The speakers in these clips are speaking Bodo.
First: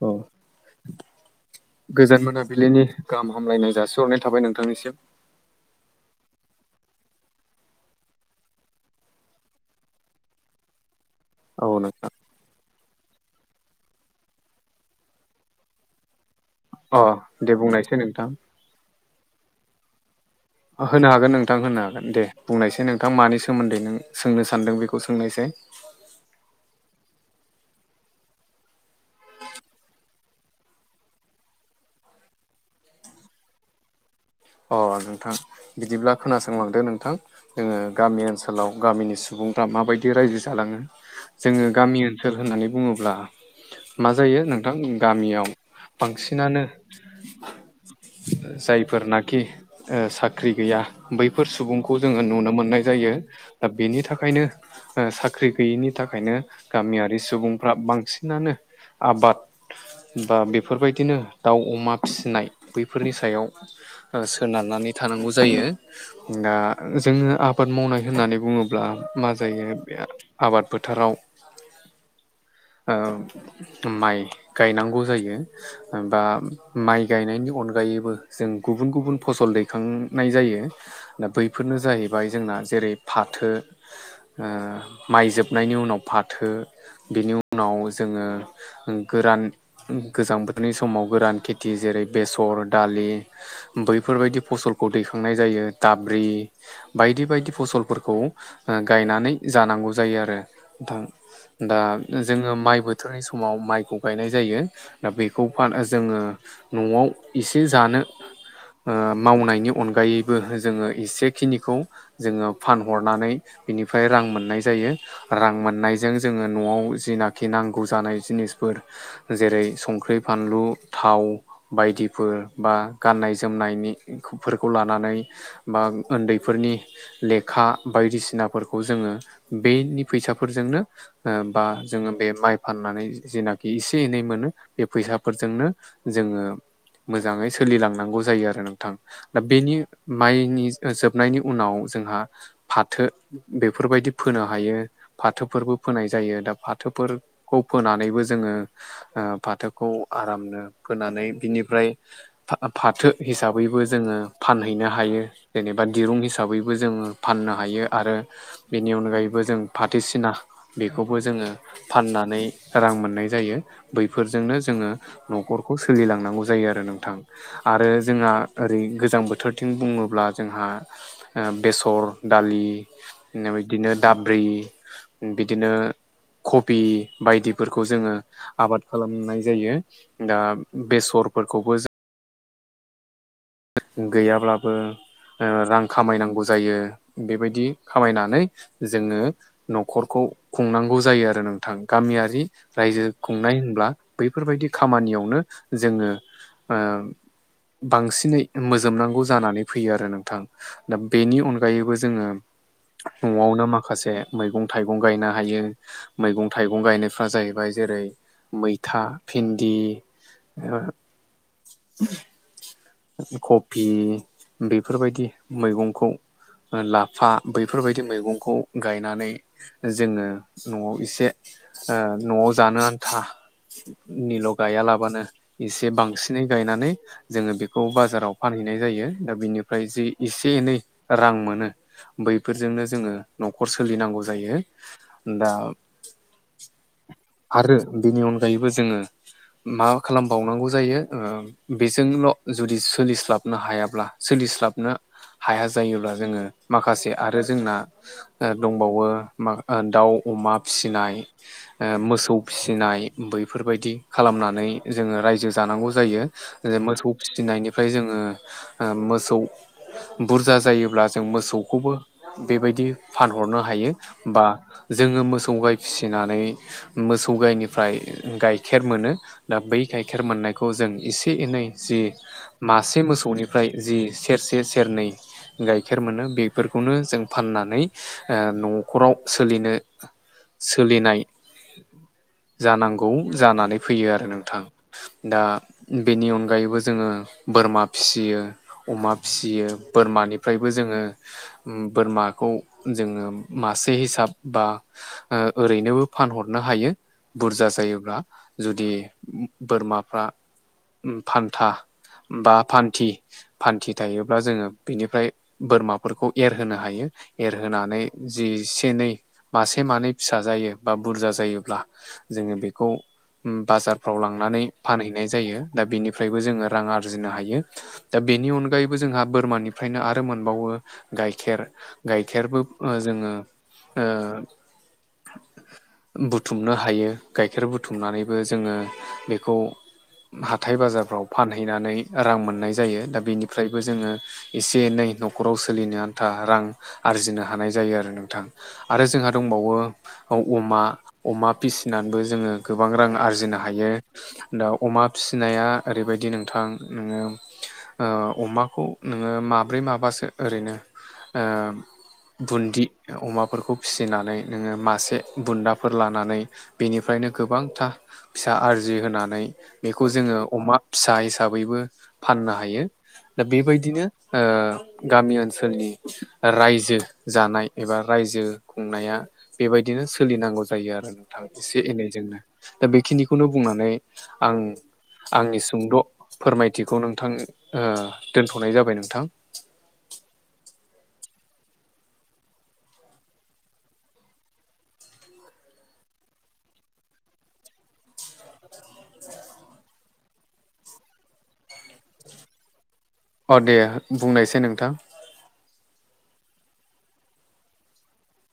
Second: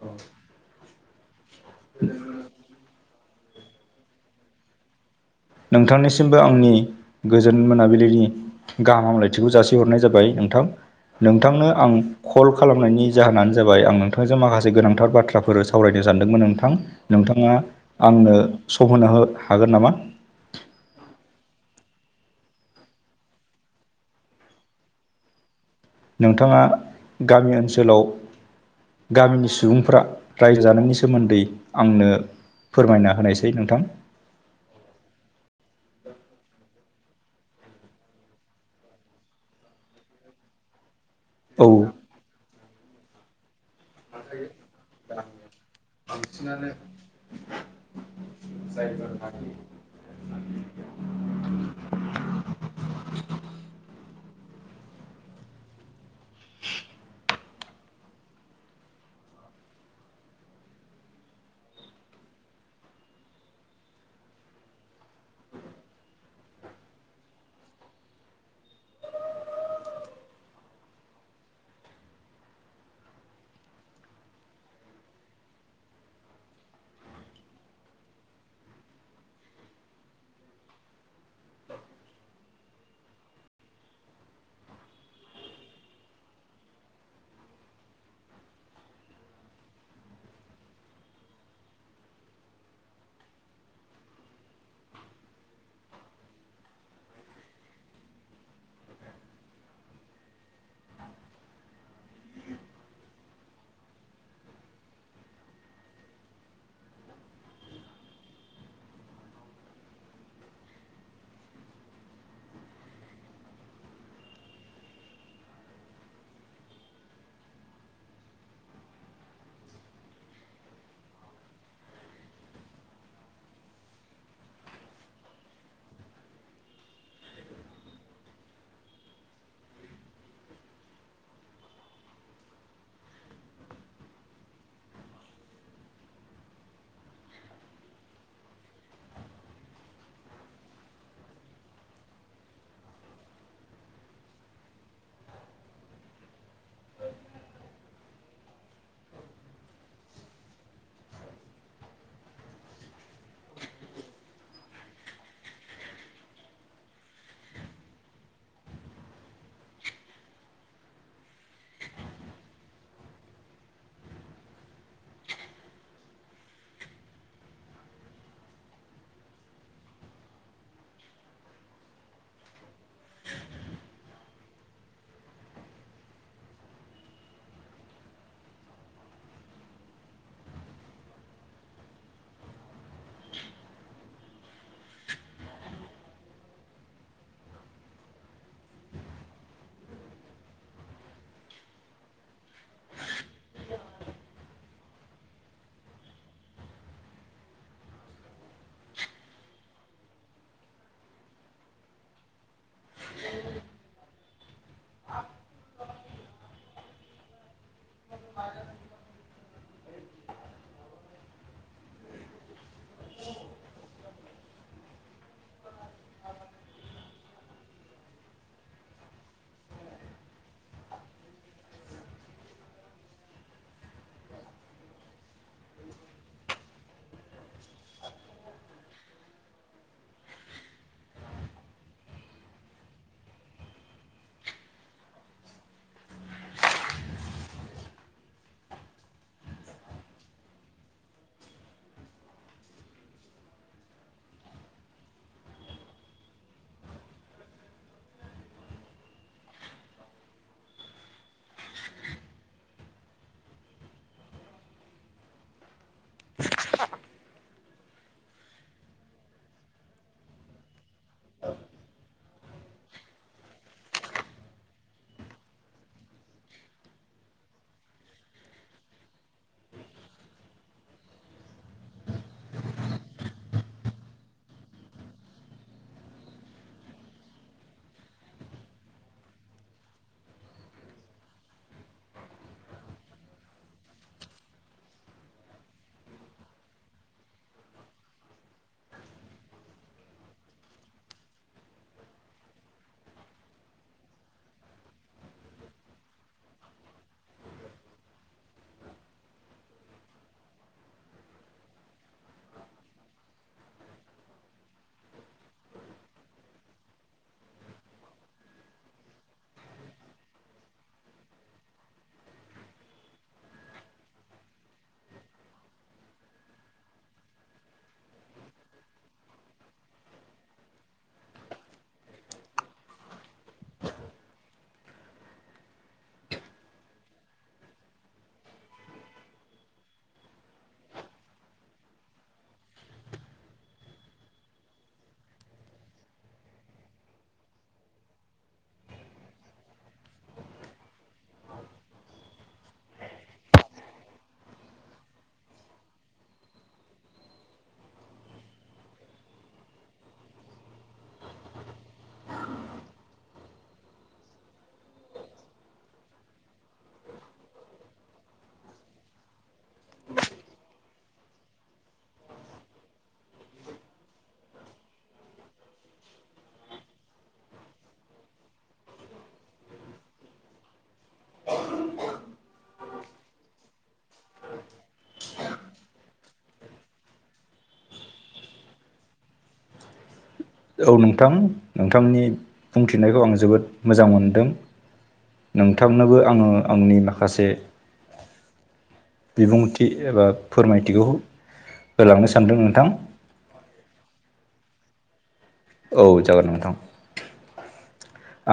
औ गोजान मोनाबिलिनि गाहाम हामलायनाय जासिहरनाय थाबाय नोंथांनिसिम। नोंथांनिसिमबो आंनि गोजोन मोनाबिलिनि गाहाम हामलायथिखौ जासिहरनाय जाबाय नोंथां औ नोंथांनो आं नोंथां कल खालामनायनि जाहोनानो जाबाय आं नोंथांजों माखासे गोनांथार बाथ्राफोर सावरायनो सानदोंमोन नोंथां। अ नोंथां दे नोंथाङा बुंनायसै नोंथां आंनो सम होनो हागोन नामा? होनो हागोन नोंथां होनो हागोन दे बुंनायसाय नोंथां मानि सोमोन्दै नों सोंनो सानदों बेखौ सोंनायसाय। नोंथाङा गामि ओनसोलाव गामिनि सुबुंफ्रा रायजो जानायनि सोमोन्दै आंनो फोरमायना होनायसाय नोंथां। अ नोंथां बिदिब्ला खोनासंलांदो नोंथां। जोङो गामि ओनसोलाव गामिनि सुबुंफ्रा माबायदि रायजो जालाङो जोङो औ गामि ओनसोल होननानै बुङोब्ला मा जायो नोंथां गामियाव बांसिनानो जायफोर ना साख्रि गैया बैफोर सुबुंखौ जोङो नुनो मोननाय जायो। दा बेनि थाखायनो ओ साख्रि गैयिनि थाखायनो गामियारि सुबुंफ्रा बांसिनानो आबाद बा बेफोरबायदिनो दाउ अमा फिसिनाय बैफोरनि सायाव ओ सोनारनानै थानांगौ जायो। दा जोङो आबाद मावनाय होननानै बुङोब्ला मा जायो बेराद आबाद फोथाराव [inaudible] ओ माइ गायनांगौ जायो। बा माइ गायनायनि अनगायैबो जों गुबुन गुबुन फसल दैखांनाय जायो। दा बैफोरनो जाहैबाय जोंना जेरै फाथो। ओ माइ जोबनायनि उनाव फाथो बिनि उनाव जोङो ओ गोरान गोजां बोथोरनि समाव गोरान खेथि जेरै बेसर दालि बैफोरबायदि फसलखौ दैखांनाय जायो दाब्रि बायदि बायदि फसलफोरखौ ओ गायनानै जानांगौ जायो आरो नोंथां। दा जोङो माइ बोथोरनि समाव माइखौ गायनाय जायो। दा बेखौ [unintelligible] जोङो न'आव एसे जानो। ओ मावनायनि अनगायैबो जोङो एसेखिनिखौ जोङो फानहरनानै बिनिफ्राय रां मोननाय जायो। रां मोननायजों जोङो न'आव जिनाखि नांगौ जानाय जिनिसफोर जेरै संख्रि फानलु थाव बायदिफोर बा गाननाय जोमनायनिफोरखौ लानानै बा उन्दैफोरनि लेखा बायदिसिनाफोरखौ जोङो बेनि फैसाफोरजोंनो ओ बा जोङो बे माइ फाननानै जेनाखि एसे एनै मोनो बे फैसाफोरजोंनो जोङो मोजाङै सो सोलिलांनांगौ जायो आरो नोंथां दा बेनि माइनि जोबनायनि उनाव जोंहा फाथो बेफोरबायदि फोनो हायो। फाथोफोरबो फोनाय जायो दा फाथोफोरखौ फोनानैबो जोङो ओ फाथोखौ आरामनो फोनानै बिनिफ्राय फा-फाथो हिसाबैबो जोङो फानहैनो हायो। जेनेबा दिरुं हिसाबैबो जोङो फाननो हायो आरो ‌। बेनि अनगायैबो जों फाथैसिना बेखौबो जोङो फाननानै रां मोननाय जायो बैफोरजोंनो जोङो न'खरखौ सोलिलांनांगौ जायो आरो नोंथां। आरो जोंहा ओरै गोजां बोथोरथिं बुङोब्ला जोंहा ओ बेसर दालि बिदिनो दाब ब्रै बिदिनो कबि बायदिफोरखौ जोङो आबाद खालामनाय जायो दा बेसरफोरखौबो जों [inaudible] गैयाब्लाबो ओ रां खामायनांगौ जायो बेबायदि खामायनानै जोङो न'खरखौ खुंनांगौ जायो आरो नोंथां गामियारि रायजो खुंनाय होनब्ला बैफोरबायदि खामानियावनो जोङो ओ बांसिनै मोजोबनांगौ जानानै फैयो आरो नोंथां दा बेनि अनगायैबो जोङो न'आवनो माखासे मैगं थाइगं गायनो हायो। मैगं थाइगं गायनायफ्रा जाहैबाय जेरै मैथा भिन्दि ए कफि बेफोरबायदि मैगंखौ लाफा बैफोरबायदि मैगंखौ गायनानै जोङो न'आव एसे ओ‌ न'आव जानो आनथा निल' गायालाबानो एसे बांसिनै गायनानै जोङो बे बेखौ बाजाराव फानहैनाय जायो दा बैनिफ्राय जि एसे एनै रां मोनो बैफोरजोंनो जोङो न'खर सोलिनांगौ जायो दा आरो बेनि अनगायैबो जोङो मा खालामबावनांगौ जायो बेजोंल' जुदि सोलिस्लाबनो हायाब्ला सोलिस्लाबनो हाया जायोब्ला जोङो माखासे आरो जोंना ओं दंबावो मा ओ दाउ अमा फिसिनाय ओ मोसौ फिसिनाय बैफोरबायदि खालामनानै जोङो रायजो जानांगौ जा जायो ओ मोसौ फिसिनायनि फ्राय आमफ्राय ओ जोङो मोसौ बुरजा जायोब्ला जों मोसौखौबो बेबायदि फानहरनो हायो बा जोङो मोसौ गाय फिसिनानै मोसौ गायनिफ्राय ओ गाइखेर मोनो दा बै गाइखेर मोननायखौ जों एसे एनै जि मासे मोसौनिफ्राय जि सेरसे सेरनै गाइखेर मोनो ओ बेफोरखौनो जों फाननानै न'खराव सोलिनो सोलिनाय जानांगौ जानानै फैयो आरो नोंथां दा बेनि अनगायैबो जोङो बोरमा फिसियो अमा फियो बोरमानिफ्रायबो जोङो बोरमाखौ जोङो मासे हिसाब बा ओ ओरैनोबो फानहरनो हायो बुरजा जायोबा जुदि बोरमाफ्रा ओ फान्था बा फान्थि फान्थि थायोब्ला जोङो बिनिफ्राय बोरमाफोरखौ एरहोनो हायो एरहोनानै जि एसे एनै मासे मानै फिसा जायोबा बुरजा जायोब्ला जोङो बेखौ उम बाजारफ्राव लांनानै फानहैनाय जायो दा बेनिफ्रायबो जोङो रां आरजिनो हायो दा बेनि अनगायैबो जोंहा बोरमानिफ्रायनो आरो मोनबावो गाइखेर गाइखेरबो ओ जोङो‌ ओ बुथुमनो हायो गाइखेर बुथुमनानैबो जोङो बेखौ हाथाइ बाजारफ्राव फानहैनानै रां मोननाय जायो दा बेनिफ्रायबो जोङो एसे एनै न'खराव सोलिनो आनथा रां आरजिनो हानाय जायो आरो नोंथां आरो जोंहा दंबावो हो अमा अमा फिसिनाबो जोङो गोबां रां आरजिनो हायो दा अमा फिसिनाया ओरैबायदि नोंथां उम ओं अमाखौ नोङो माब्रै माबासो ओरैनो ओं बुन्दि अमाफोरखौ फिसिनानै नोङो मासे बुन्दाफोर लानानै बिनिफ्रायनो गोबांथा फिसा आरजि होनानै बेखौ जोङो अमा फिसा हिसाबैबो फाननो हायो दा बेबायदिनो ओ गामि ओनसोलनि ओ रायजो जानाय एबा रायजो खुंनाया बिदिनो सोलिनांगौ जायो आरो नोंथां एसे एनैजोंनो ओं बेखिनिखौनो बुंनानै आं आंनि सुंद' फोरमायथिखौ नोंथां ओ दोनथ'नाय जाबाय नोंथां औ नोंथां नोंथांनि बुंथिनायखौ आं जोबोद मोजां मोनदों नोंथांनोबो आङो आंनि माखासे बिबुंथि एबा फोरमायथिखौ होलांनो सानदों नोंथां अ दे बुंनायसाय नोंथां औ जागोन नोंथां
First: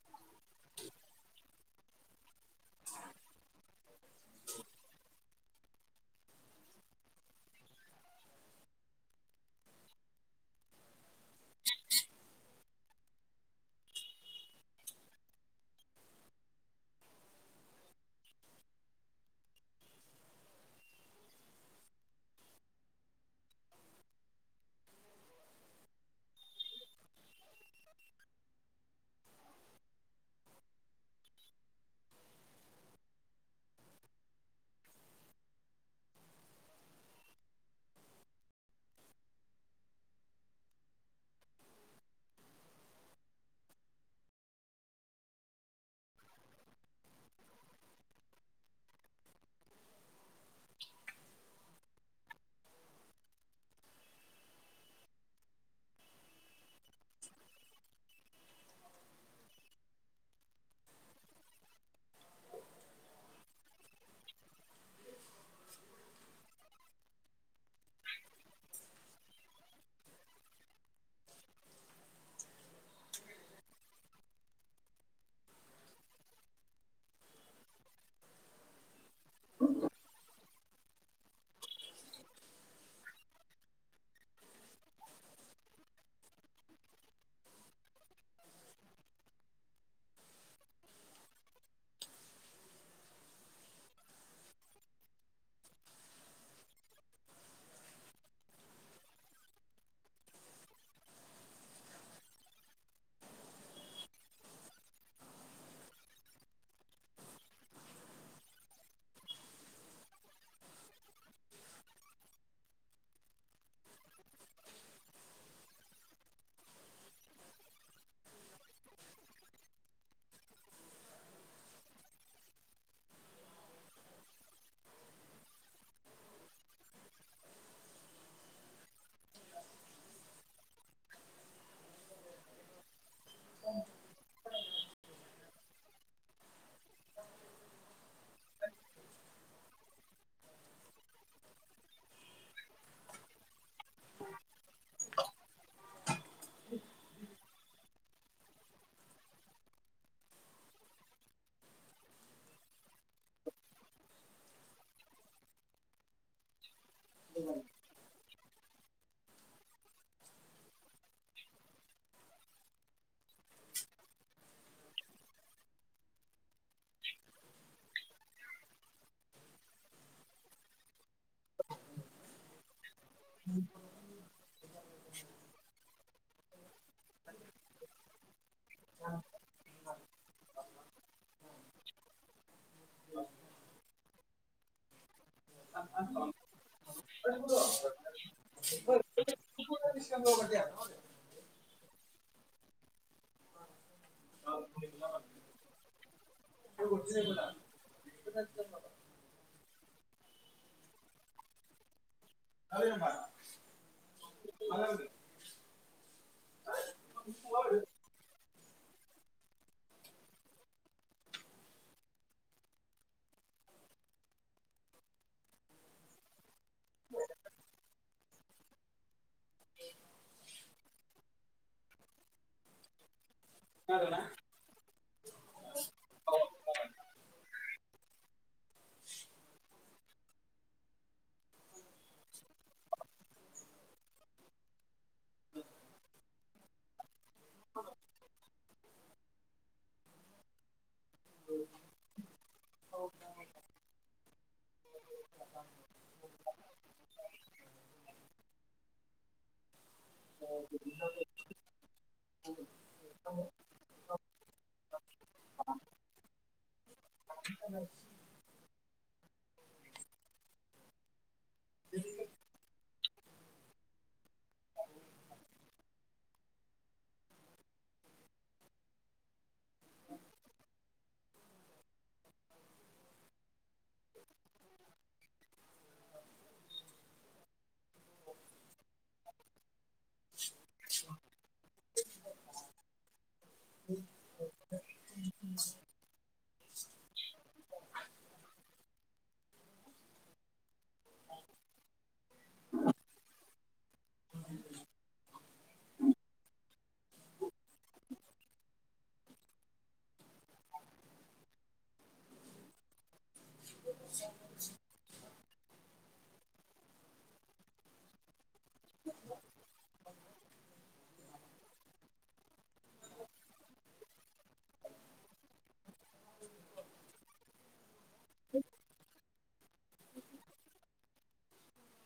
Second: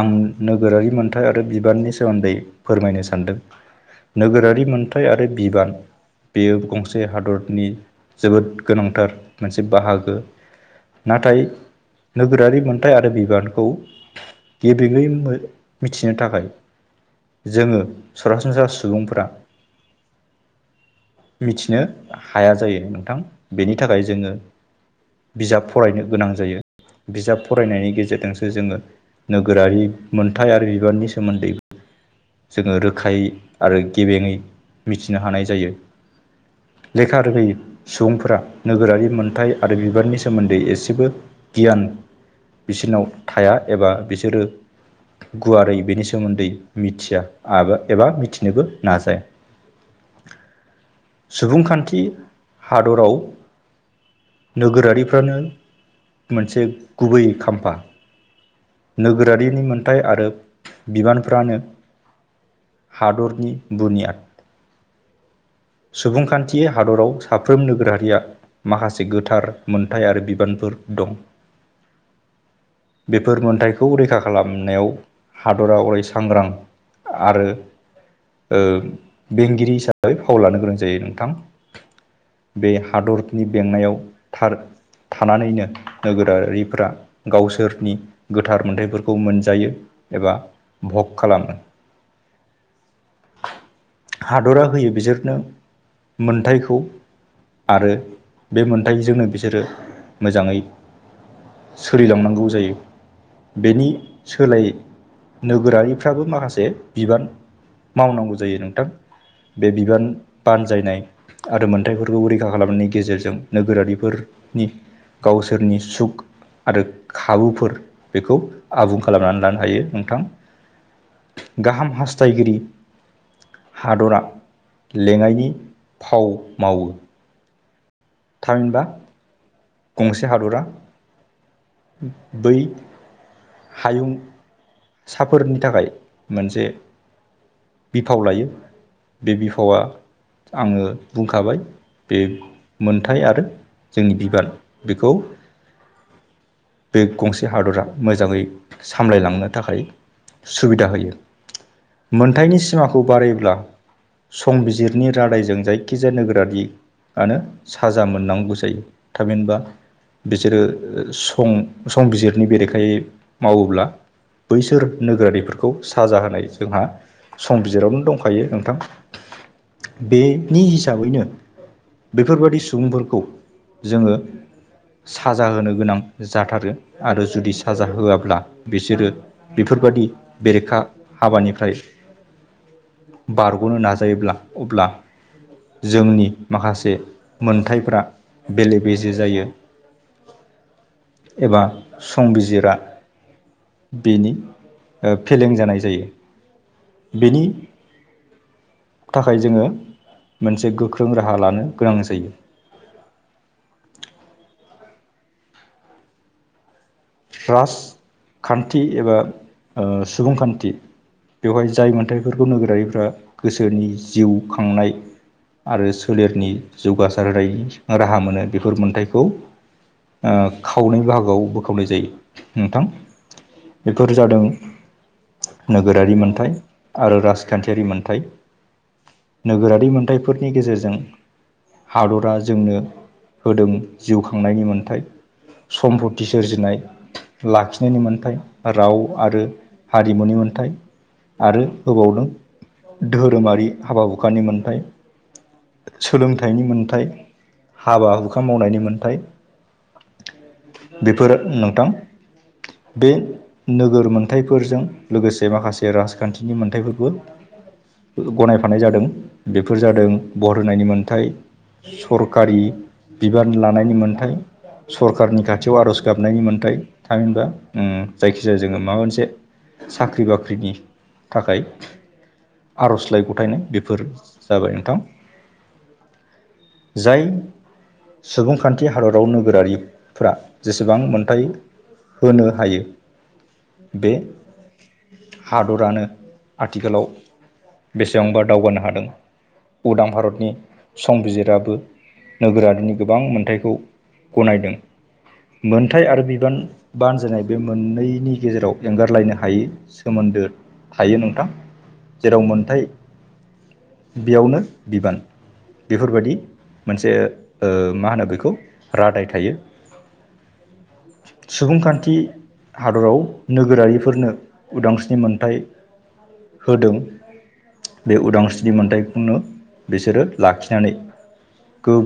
आं नोगोरारि मोनथाय आरो बिबाननि सोमोन्दै फोरमायनो सानदों नोगोरारि मोनथाय आरो बिबान बेयो गंसे हादरनि जोबोद गोनांथार मोनसे बाहागो नाथाय नोगोरारि मोनथाय आरो बिबानखौ गेबेङै मिथिनो थाखाय जोङो सरासनस्रा सुबुंफ्रा मिथिनो हाया जायो नोंथां बेनि थाखाय जोङो बिजाब फरायनो गोनां जायो बिजाब फरायनायनि गेजेरजोंसो जोङो नोगोरारि मोनथाय आरो बिबाननि सोमोन्दै जोङो रोखायै आरो गेबेङै मिथिनो हानाय जायो लेखा रोङै सुबुंफोरा नोगोरारि मोनथाय आरो बिबाननि सोमोन्दै एसेबो गियान बिसोरनाव थाया एबा बिसोरो गुवारै बेनि सोमोन्दै मि मिथिया एबा मिथिनोबो नाजाया सुबुंखान्थि हादराव नोगोरारिफ्रानो मोनसे गुबै खाम्फा नोगोरारिनि मोनथाय आरो बिबानफ्रानो हादरनि बुनियाद सुबुंखान्थि हादराव साफ्रोम नोगोरारिया माखासे गोथार मोनथाय आरो बिबानफोर दं बेफोर मोनथायखौ रैखा खालामनायाव हादरा अराय सांग्रां आरो बेंगिरि हिसाबै फाव लानो गोनां जायो नोंथां बे हादरनि बेंनायाव थार थानानैनो नोगोरारिफोरा गावसोरनि गोथार मोनथायफोरखौ मोनजायो एबा भग खालामो हादरा होयो बिसोरनो मोनथायखौ आरो बे मोन्थाइजोंनो बिसोरो मोजाङै सोलिलांनांगौ जायो बेनि सोलायै नोगोरारिफ्राबो माखासे जे बिबान मावनांगौ जायो नोंथां बे बिबान बानजायनाय आरो मोनथायफोरखौ रैखा खालामनायनि गेजेरजों नोगोरारिफोरनि गावसोरनि सुख आरो खाबुफोर बेखौ आबुं खालामनानै लानो हायो नोंथां गाहाम हास्थायगिरि हादरा लेङायनि फाव मावो थामिनबा गंसे हादरा बै हायुं साफोरनि थाखाय मोनसे बिफाव लायो बे बिफावा आङो बुंखाबाय बे मोनथाय आरो जोंनि बिबान बेखौ बे गंसे हादरा मोजाङै सामलायलांनो थाखाय सुबिदा होयो मोनथायनि सिमाखौ बारायोब्ला संबिजिरनि रादायजों जायखिजाया नोगोरारि आनो साजा मोननांगौ जायो थामहिनबा बिसोरो सं संबिजिरनि बेरेखायै मावोब्ला बैसोर नोगोरारिफोरखौ साजा होनाय जोंहा सं बिजिरावनो दंखायो नोंथां बेनि हिसाबैनो बेफोरबादि सुबुंफोर खौ जोङो साजा होनो गोनां जाथारो आरो जुदि साजा होआब्ला बिसोरो बेफोरबायादि बेरेखा हाबानिफ्राय बारग'नो नाजायोब्ला अब्ला जोंनि माखासे मोनथायफोरा बेले बेजे जायो। [unintelligible] एबा संबिजिरा बेनि ओ फेलें जानाय जायो। बेनि [unintelligible] थाखाय जोङो मोनसे गोख्रों राहा लानो गोनां जायो। [unintelligible] राजखान्थि एबा ओ सुबुंखान्थि बेवहाय जाय मोनथायफोरखौ नोगोरारिफ्रा गोसोनि जिउ खांनाय आरो सोलेरनि जौगासार होनाय राहा मोनो बेफोर मोनथायाइखौ ओ खावनै बाहागोआव खावनाय जायो नोंथां बेफोर जादों नोगोरारि मोनथाय आरो राजखान्थियारि मोन्थाय। नोगोरारि मोनथायफोरनि गेजेरजों हादरा जोंनो होदों जिउ खांनायनि मोनथाय सम्पति सोरजिनाय लाखिनायनि मोन्थाय राव आरो हारिमुनि मोनथाय आरो होबावदों धोरोमारि हाबा हुखानि मोनथाय। सोलोंथाइनि मोनथाय हाबा हुखा मावनायनि मोन्थाय बेफोर नोंथां बे नोगोर मोन्थाइफोरजों लोगोसे माखासे राजखान्थिनि मोन्थयफोरबो [unintelligible] गनायफानाय जादों बेफोर जादों बर होनायनि मोनथाय। सरखारि बिबान लानायनि मोनथाय सरखारनि खाथि खाथियाव आर'ज गाबनायनि मोन्थाय थामिनबा जायखिजाया जोङो माबा मोनसे साख्रि बाख्रिनि थाखाय आर'जलाइ गथायनाय बे फोर जाबाय नोंथां। जाय सुबुंखान्थि हादराव नोगोरारिफोरा बेसेबां मोन्थाय होनो हायो बे हादरानो आथिखालाव बेसेबांबा दावगानो हादों उदां भारतनि संबिजिराबो। नोगोरारिनि गोबां मोनथायखौ गनायदों। मोनथाय आरो बिबान बाानजायनाय बे मोननैनि गेजेराव एंगारलायनो हायो सोमोन्दो थायो नोंथां जेराव मोनथाइ बेयावनो बिबान बेफोरबायाददि मोनसे मा होनो बेखौ रादाय थायो। सुबुंखान्थि हादराव नोगोरारिफोरनो उदांस्रि मोनथाय होदों बे उदांस्रिनि मोन्थायाइखौनो बिसोरो लाखिनानै गो